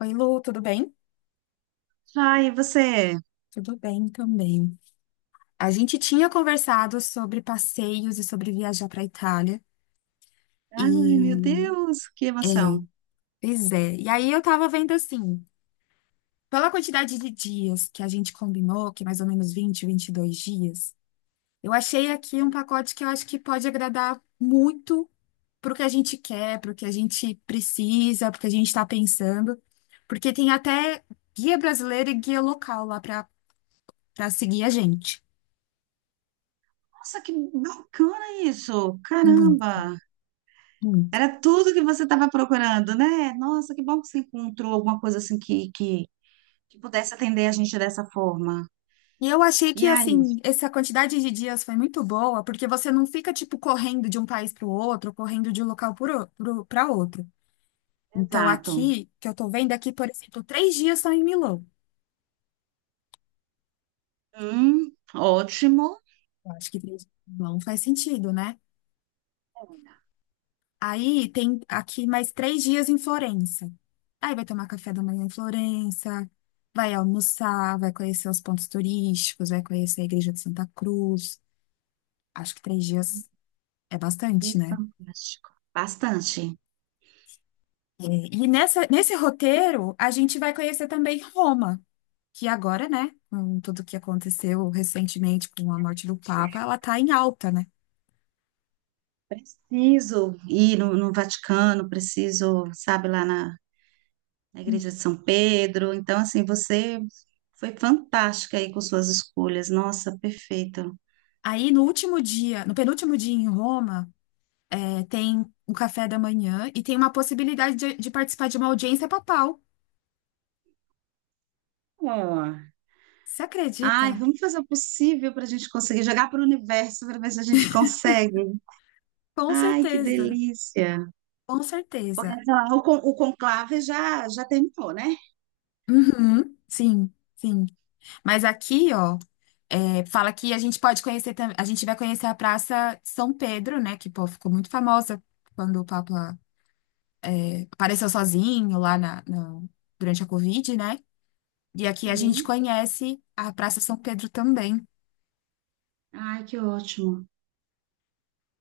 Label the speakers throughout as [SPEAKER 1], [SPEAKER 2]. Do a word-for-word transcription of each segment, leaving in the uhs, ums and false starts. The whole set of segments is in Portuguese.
[SPEAKER 1] Oi, Lu, tudo bem?
[SPEAKER 2] Ai, e você?
[SPEAKER 1] Tudo bem também. A gente tinha conversado sobre passeios e sobre viajar para a Itália. E,
[SPEAKER 2] Ai, meu Deus, que
[SPEAKER 1] é,
[SPEAKER 2] emoção.
[SPEAKER 1] Pois é. E aí eu tava vendo assim, pela quantidade de dias que a gente combinou, que é mais ou menos vinte, vinte e dois dias, eu achei aqui um pacote que eu acho que pode agradar muito pro que a gente quer, pro que a gente precisa, pro que a gente está pensando, porque tem até guia brasileiro e guia local lá para para seguir a gente.
[SPEAKER 2] Nossa, que bacana isso!
[SPEAKER 1] Muito,
[SPEAKER 2] Caramba!
[SPEAKER 1] muito.
[SPEAKER 2] Era tudo que você estava procurando, né? Nossa, que bom que você encontrou alguma coisa assim que, que, que pudesse atender a gente dessa forma.
[SPEAKER 1] E eu achei que,
[SPEAKER 2] E aí?
[SPEAKER 1] assim, essa quantidade de dias foi muito boa, porque você não fica, tipo, correndo de um país para o outro, correndo de um local para outro. Então,
[SPEAKER 2] Exato.
[SPEAKER 1] aqui, que eu tô vendo aqui, por exemplo, três dias são em Milão.
[SPEAKER 2] Hum, ótimo.
[SPEAKER 1] Eu acho que três dias em Milão faz sentido, né? Aí tem aqui mais três dias em Florença. Aí vai tomar café da manhã em Florença, vai almoçar, vai conhecer os pontos turísticos, vai conhecer a Igreja de Santa Cruz. Acho que três dias é bastante,
[SPEAKER 2] E
[SPEAKER 1] né?
[SPEAKER 2] fantástico. Bastante.
[SPEAKER 1] E nessa, nesse roteiro, a gente vai conhecer também Roma, que agora, né, com tudo que aconteceu recentemente com a morte do Papa, ela tá em alta, né?
[SPEAKER 2] Preciso ir no, no Vaticano, preciso, sabe, lá na na Igreja de São Pedro. Então, assim, você foi fantástica aí com suas escolhas. Nossa, perfeita.
[SPEAKER 1] Aí no último dia, no penúltimo dia em Roma, é, tem um café da manhã e tem uma possibilidade de, de participar de uma audiência papal.
[SPEAKER 2] Ó,
[SPEAKER 1] Você
[SPEAKER 2] ai,
[SPEAKER 1] acredita?
[SPEAKER 2] vamos fazer o possível para a gente conseguir jogar para o universo para ver se a gente consegue.
[SPEAKER 1] Com
[SPEAKER 2] Ai, que
[SPEAKER 1] certeza,
[SPEAKER 2] delícia.
[SPEAKER 1] com
[SPEAKER 2] Porque
[SPEAKER 1] certeza.
[SPEAKER 2] sei lá, o, con- o conclave já, já terminou, né?
[SPEAKER 1] Uhum, sim, sim. Mas aqui, ó. É, fala que a gente pode conhecer, tam- a gente vai conhecer a Praça de São Pedro, né? Que, pô, ficou muito famosa quando o Papa é, apareceu sozinho lá na, na- durante a Covid, né? E aqui a gente
[SPEAKER 2] Sim.
[SPEAKER 1] conhece a Praça São Pedro também.
[SPEAKER 2] Ai, que ótimo.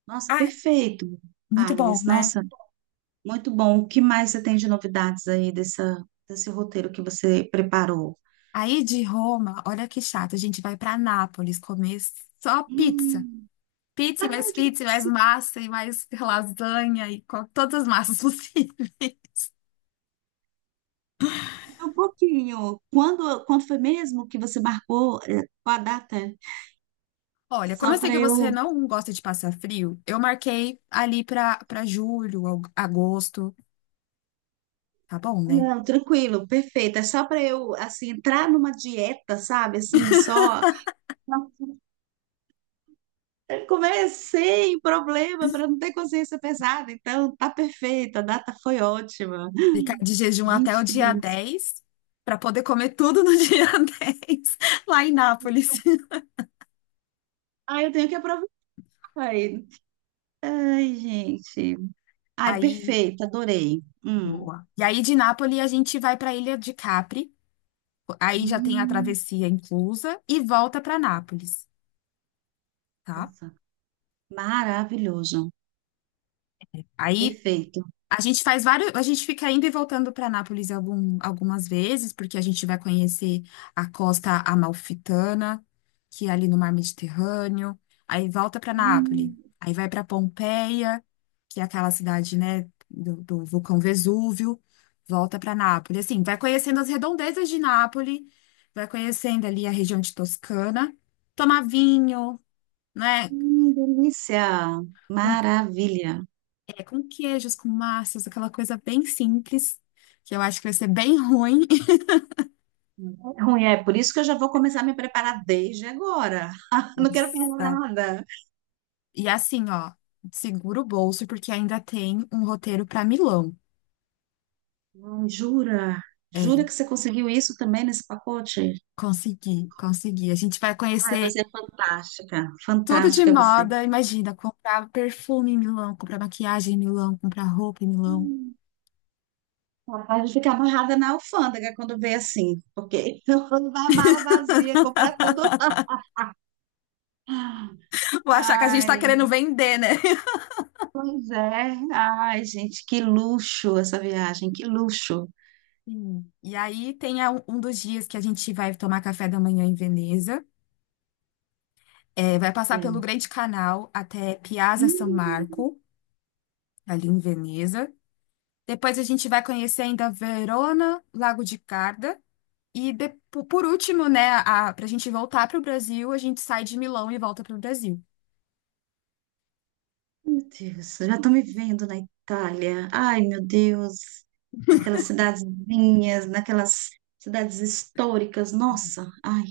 [SPEAKER 2] Nossa,
[SPEAKER 1] Ah,
[SPEAKER 2] perfeito,
[SPEAKER 1] muito bom,
[SPEAKER 2] Agnes.
[SPEAKER 1] né?
[SPEAKER 2] Nossa, muito bom. O que mais você tem de novidades aí dessa, desse roteiro que você preparou?
[SPEAKER 1] Aí de Roma, olha que chato, a gente vai para Nápoles comer só pizza.
[SPEAKER 2] Hum,
[SPEAKER 1] Pizza, e mais
[SPEAKER 2] ai, que
[SPEAKER 1] pizza, e mais
[SPEAKER 2] delícia.
[SPEAKER 1] massa, e mais lasanha, e co- todas as massas possíveis.
[SPEAKER 2] Um pouquinho. Quando, quando foi mesmo que você marcou eh, com a data?
[SPEAKER 1] Olha, como eu
[SPEAKER 2] Só
[SPEAKER 1] sei
[SPEAKER 2] para
[SPEAKER 1] que você
[SPEAKER 2] eu.
[SPEAKER 1] não gosta de passar frio, eu marquei ali para para julho, ao- agosto, tá bom, né?
[SPEAKER 2] Não, tranquilo, perfeito. É só para eu, assim, entrar numa dieta, sabe? Assim, só. Eu comer sem problema, para não ter consciência pesada. Então, tá perfeito. A data foi ótima.
[SPEAKER 1] Ficar de jejum até o
[SPEAKER 2] Gente, que
[SPEAKER 1] dia
[SPEAKER 2] delícia.
[SPEAKER 1] dez, para poder comer tudo no dia dez lá em Nápoles.
[SPEAKER 2] Ai, eu tenho que aproveitar. Ai, ai, gente. Ai,
[SPEAKER 1] Aí,
[SPEAKER 2] perfeito, adorei. Hum.
[SPEAKER 1] boa. E aí de Nápoles a gente vai para a Ilha de Capri, aí já tem a
[SPEAKER 2] Hum,
[SPEAKER 1] travessia inclusa e volta para Nápoles, tá?
[SPEAKER 2] nossa, maravilhoso.
[SPEAKER 1] Aí
[SPEAKER 2] Perfeito.
[SPEAKER 1] a gente faz vários, a gente fica indo e voltando para Nápoles algum- algumas vezes, porque a gente vai conhecer a costa amalfitana, que é ali no Mar Mediterrâneo, aí volta para Nápoles,
[SPEAKER 2] Hum.
[SPEAKER 1] aí vai para Pompeia, que é aquela cidade, né, do, do vulcão Vesúvio, volta para Nápoles. Assim, vai conhecendo as redondezas de Nápoles, vai conhecendo ali a região de Toscana, tomar vinho, né?
[SPEAKER 2] Hum, delícia! Maravilha!
[SPEAKER 1] É com queijos, com massas, aquela coisa bem simples, que eu acho que vai ser bem ruim.
[SPEAKER 2] É ruim, é por isso que eu já vou começar a me preparar desde agora. Não quero perder
[SPEAKER 1] Exato.
[SPEAKER 2] nada.
[SPEAKER 1] E assim, ó, segura o bolso, porque ainda tem um roteiro para Milão.
[SPEAKER 2] Ai, jura? Jura
[SPEAKER 1] É,
[SPEAKER 2] que você conseguiu isso também nesse pacote?
[SPEAKER 1] consegui, consegui. A gente vai
[SPEAKER 2] Ai,
[SPEAKER 1] conhecer
[SPEAKER 2] você é fantástica.
[SPEAKER 1] tudo de
[SPEAKER 2] Fantástica você.
[SPEAKER 1] moda, imagina, comprar perfume em Milão, comprar maquiagem em Milão, comprar roupa em Milão.
[SPEAKER 2] Capaz de ficar amarrada na alfândega quando vê assim, porque quando vai a mala vazia, comprar tudo.
[SPEAKER 1] Vou achar que a gente tá
[SPEAKER 2] Ai,
[SPEAKER 1] querendo vender, né?
[SPEAKER 2] pois é. Ai, gente, que luxo essa viagem, que luxo.
[SPEAKER 1] Sim. E aí tem a- um dos dias que a gente vai tomar café da manhã em Veneza. É, vai passar pelo
[SPEAKER 2] É.
[SPEAKER 1] Grande Canal até Piazza San
[SPEAKER 2] Hum.
[SPEAKER 1] Marco, ali em Veneza. Depois a gente vai conhecer ainda Verona, Lago de Garda. E de- po- por último, né, a, pra gente voltar pro Brasil, a gente sai de Milão e volta pro Brasil.
[SPEAKER 2] Meu Deus, eu já estou me vendo na Itália. Ai, meu Deus, naquelas cidadezinhas, naquelas cidades históricas. Nossa, ai,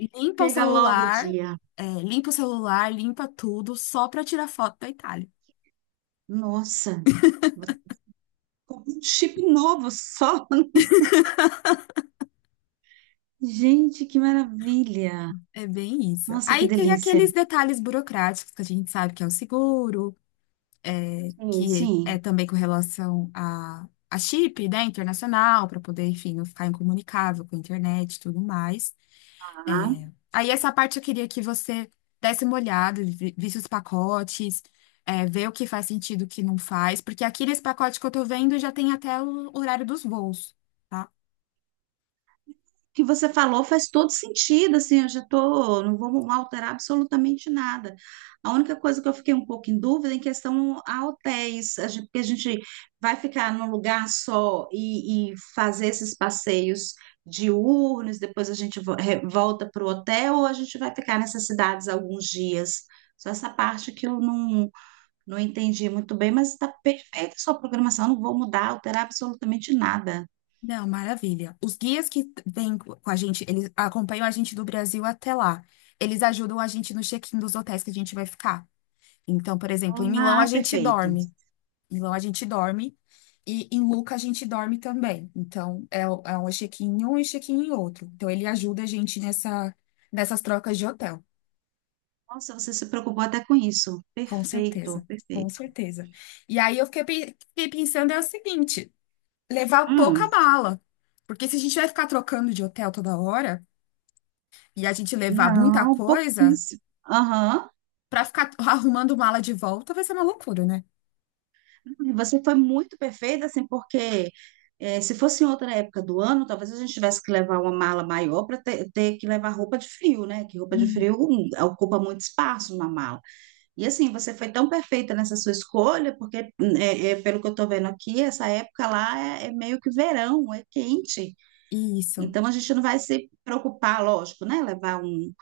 [SPEAKER 1] Limpa o
[SPEAKER 2] chega logo o
[SPEAKER 1] celular,
[SPEAKER 2] dia.
[SPEAKER 1] é, limpa o celular, limpa tudo, só pra tirar foto da Itália.
[SPEAKER 2] Nossa, vou comprar um chip novo só. Gente, que maravilha.
[SPEAKER 1] É bem isso.
[SPEAKER 2] Nossa, que
[SPEAKER 1] Aí tem
[SPEAKER 2] delícia.
[SPEAKER 1] aqueles detalhes burocráticos que a gente sabe que é o seguro, é,
[SPEAKER 2] Sim,
[SPEAKER 1] que é
[SPEAKER 2] sim.
[SPEAKER 1] também com relação a, a chip, né, internacional, para poder, enfim, não ficar incomunicável com a internet e tudo mais. É, aí essa parte eu queria que você desse uma olhada, vi- visse os pacotes, é, ver o que faz sentido, o que não faz, porque aqui nesse pacote que eu tô vendo já tem até o horário dos voos. Tá?
[SPEAKER 2] Que você falou faz todo sentido, assim, eu já tô, não vou alterar absolutamente nada. A única coisa que eu fiquei um pouco em dúvida é em questão a hotéis, a gente- porque a gente vai ficar num lugar só e, e fazer esses passeios diurnos, depois a gente vo- re- volta para o hotel ou a gente vai ficar nessas cidades alguns dias. Só essa parte que eu não, não entendi muito bem, mas está perfeita a sua programação, não vou mudar, alterar absolutamente nada.
[SPEAKER 1] Não, maravilha. Os guias que vêm co- com a gente, eles acompanham a gente do Brasil até lá. Eles ajudam a gente no check-in dos hotéis que a gente vai ficar. Então, por exemplo, em Milão a
[SPEAKER 2] Ah,
[SPEAKER 1] gente
[SPEAKER 2] perfeito.
[SPEAKER 1] dorme. Em Milão a gente dorme. E em Luca a gente dorme também. Então, é, o- é um check-in em um e check-in em outro. Então, ele ajuda a gente nessa, nessas trocas de hotel.
[SPEAKER 2] Nossa, você se preocupou até com isso.
[SPEAKER 1] Com
[SPEAKER 2] Perfeito,
[SPEAKER 1] certeza. Com
[SPEAKER 2] perfeito.
[SPEAKER 1] certeza. E aí eu fiquei, pe- fiquei pensando é o seguinte: levar
[SPEAKER 2] Hum,
[SPEAKER 1] pouca mala. Porque se a gente vai ficar trocando de hotel toda hora e a gente levar muita
[SPEAKER 2] não,
[SPEAKER 1] coisa,
[SPEAKER 2] pouquíssimo. Aham.
[SPEAKER 1] pra ficar arrumando mala de volta vai ser uma loucura, né?
[SPEAKER 2] E você foi muito perfeita, assim, porque eh, se fosse em outra época do ano, talvez a gente tivesse que levar uma mala maior para ter, ter que levar roupa de frio, né? Que roupa de
[SPEAKER 1] Hum.
[SPEAKER 2] frio hum, ocupa muito espaço numa mala. E assim, você foi tão perfeita nessa sua escolha, porque, hum, é, é, pelo que eu estou vendo aqui, essa época lá é é meio que verão, é quente.
[SPEAKER 1] Isso.
[SPEAKER 2] Então a gente não vai se preocupar, lógico, né? Levar um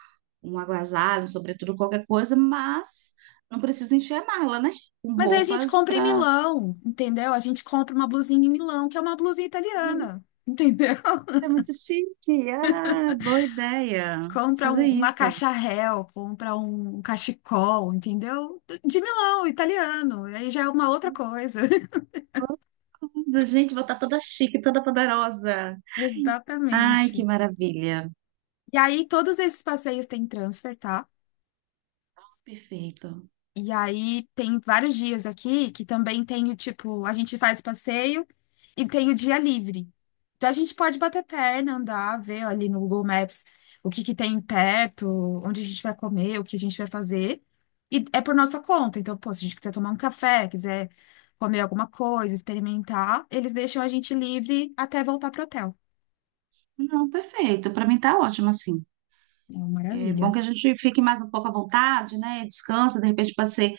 [SPEAKER 2] um agasalho, um sobretudo qualquer coisa, mas não precisa encher a, né? Com
[SPEAKER 1] Mas aí a gente
[SPEAKER 2] roupas
[SPEAKER 1] compra em
[SPEAKER 2] para
[SPEAKER 1] Milão, entendeu? A gente compra uma blusinha em Milão, que é uma blusinha italiana, entendeu?
[SPEAKER 2] ser muito chique. Ah, boa ideia.
[SPEAKER 1] Compra
[SPEAKER 2] Fazer
[SPEAKER 1] um- uma
[SPEAKER 2] isso.
[SPEAKER 1] caixa réu, compra um um cachecol, entendeu? De Milão, italiano. Aí já é uma outra coisa.
[SPEAKER 2] Boa coisa. Gente, vou estar toda chique, toda poderosa. Ai, que
[SPEAKER 1] Exatamente.
[SPEAKER 2] maravilha.
[SPEAKER 1] E aí todos esses passeios têm transfer, tá?
[SPEAKER 2] Perfeito.
[SPEAKER 1] E aí tem vários dias aqui que também tem o tipo, a gente faz passeio e tem o dia livre. Então a gente pode bater perna, andar, ver ali no Google Maps o que que tem perto, onde a gente vai comer, o que a gente vai fazer. E é por nossa conta. Então, pô, se a gente quiser tomar um café, quiser comer alguma coisa, experimentar, eles deixam a gente livre até voltar pro hotel.
[SPEAKER 2] Não, perfeito. Para mim tá ótimo assim.
[SPEAKER 1] É uma
[SPEAKER 2] É bom
[SPEAKER 1] maravilha.
[SPEAKER 2] que a gente fique mais um pouco à vontade, né? Descansa, de repente pode ser,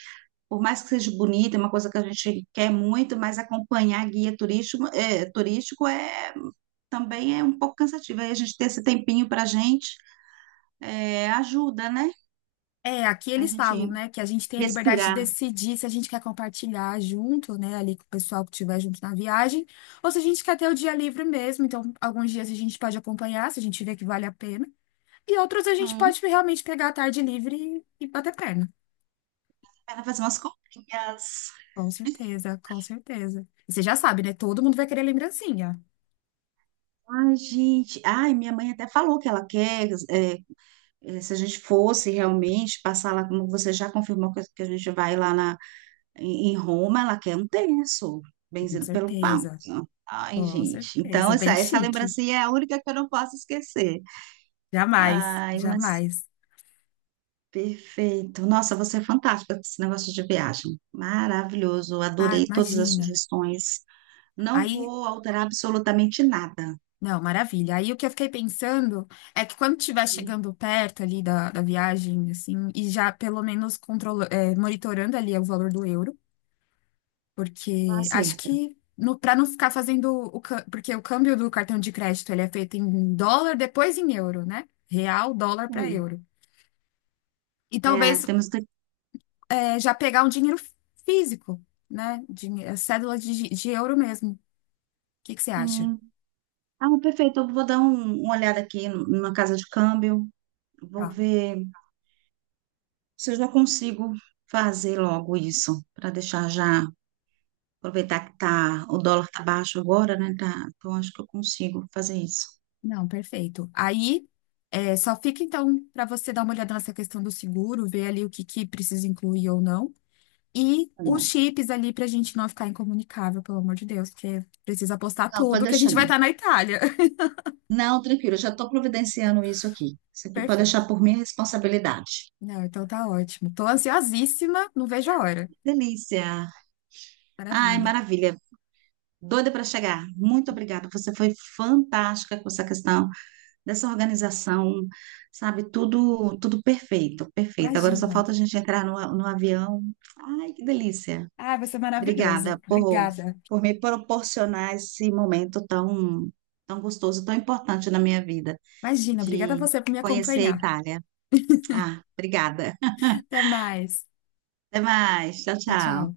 [SPEAKER 2] por mais que seja bonita, é uma coisa que a gente quer muito, mas acompanhar guia turístico, é, turístico é também é um pouco cansativo. Aí a gente ter esse tempinho para a gente é, ajuda, né?
[SPEAKER 1] É, aqui
[SPEAKER 2] A
[SPEAKER 1] eles falam,
[SPEAKER 2] gente
[SPEAKER 1] né, que a gente tem a liberdade de
[SPEAKER 2] respirar.
[SPEAKER 1] decidir se a gente quer compartilhar junto, né, ali com o pessoal que estiver junto na viagem, ou se a gente quer ter o dia livre mesmo. Então, alguns dias a gente pode acompanhar, se a gente vê que vale a pena, e outros a gente
[SPEAKER 2] Hum,
[SPEAKER 1] pode realmente pegar a tarde livre e, e bater perna.
[SPEAKER 2] ela fazer umas comprinhas.
[SPEAKER 1] Com certeza, com certeza. E você já sabe, né? Todo mundo vai querer lembrancinha.
[SPEAKER 2] Ai, gente. Ai, minha mãe até falou que ela quer. É, é, se a gente fosse realmente passar lá, como você já confirmou que que a gente vai lá na, em em Roma, ela quer um terço,
[SPEAKER 1] Com
[SPEAKER 2] benzido pelo Papa.
[SPEAKER 1] certeza,
[SPEAKER 2] Ai,
[SPEAKER 1] com
[SPEAKER 2] gente. Então,
[SPEAKER 1] certeza.
[SPEAKER 2] essa,
[SPEAKER 1] Bem
[SPEAKER 2] essa
[SPEAKER 1] chique.
[SPEAKER 2] lembrancinha é a única que eu não posso esquecer.
[SPEAKER 1] Jamais,
[SPEAKER 2] Ai, mas
[SPEAKER 1] jamais.
[SPEAKER 2] perfeito. Nossa, você é fantástica com esse negócio de viagem. Maravilhoso.
[SPEAKER 1] Ah,
[SPEAKER 2] Adorei todas as
[SPEAKER 1] imagina.
[SPEAKER 2] sugestões. Não
[SPEAKER 1] Aí.
[SPEAKER 2] vou alterar absolutamente nada.
[SPEAKER 1] Não, maravilha. Aí o que eu fiquei pensando é que quando estiver
[SPEAKER 2] Hum,
[SPEAKER 1] chegando perto ali da, da viagem, assim, e já pelo menos controla, é, monitorando ali o valor do euro,
[SPEAKER 2] tá
[SPEAKER 1] porque acho
[SPEAKER 2] certo.
[SPEAKER 1] que no, para não ficar fazendo o, cã- porque o câmbio do cartão de crédito ele é feito em dólar, depois em euro, né? Real, dólar para
[SPEAKER 2] Hum.
[SPEAKER 1] euro. E talvez
[SPEAKER 2] É, temos daqui.
[SPEAKER 1] é, já pegar um dinheiro físico, né? Dinhe- é cédula de, de euro mesmo. O que que você acha?
[SPEAKER 2] Sim. Ah, perfeito. Eu vou dar um, uma olhada aqui numa casa de câmbio. Vou ver se eu já consigo fazer logo isso, para deixar já. Aproveitar que tá, o dólar tá baixo agora, né? Tá, então acho que eu consigo fazer isso.
[SPEAKER 1] Não, perfeito. Aí, é, só fica então para você dar uma olhada nessa questão do seguro, ver ali o que que precisa incluir ou não. E os
[SPEAKER 2] É.
[SPEAKER 1] chips ali para a gente não ficar incomunicável, pelo amor de Deus, porque precisa postar
[SPEAKER 2] Não, pode
[SPEAKER 1] tudo que a
[SPEAKER 2] deixar.
[SPEAKER 1] gente vai estar na Itália.
[SPEAKER 2] Não, tranquilo, eu já estou providenciando isso aqui. Isso aqui pode
[SPEAKER 1] Perfeito.
[SPEAKER 2] deixar por minha responsabilidade.
[SPEAKER 1] Não, então tá ótimo. Tô ansiosíssima, não vejo a hora.
[SPEAKER 2] Delícia! Ai,
[SPEAKER 1] Maravilha.
[SPEAKER 2] maravilha! Doida para chegar. Muito obrigada. Você foi fantástica com essa questão dessa organização, sabe? Tudo, tudo perfeito, perfeito. Agora só
[SPEAKER 1] Imagina.
[SPEAKER 2] falta a gente entrar no, a- no avião. Ai, que delícia!
[SPEAKER 1] Ah, vai ser
[SPEAKER 2] Obrigada
[SPEAKER 1] maravilhoso.
[SPEAKER 2] por,
[SPEAKER 1] Obrigada.
[SPEAKER 2] por me proporcionar esse momento tão, tão gostoso, tão importante na minha vida,
[SPEAKER 1] Imagina, obrigada a
[SPEAKER 2] de
[SPEAKER 1] você por me
[SPEAKER 2] conhecer a
[SPEAKER 1] acompanhar.
[SPEAKER 2] Itália. Ah, obrigada.
[SPEAKER 1] Até mais.
[SPEAKER 2] Até mais. Tchau,
[SPEAKER 1] Tchau, tchau.
[SPEAKER 2] tchau.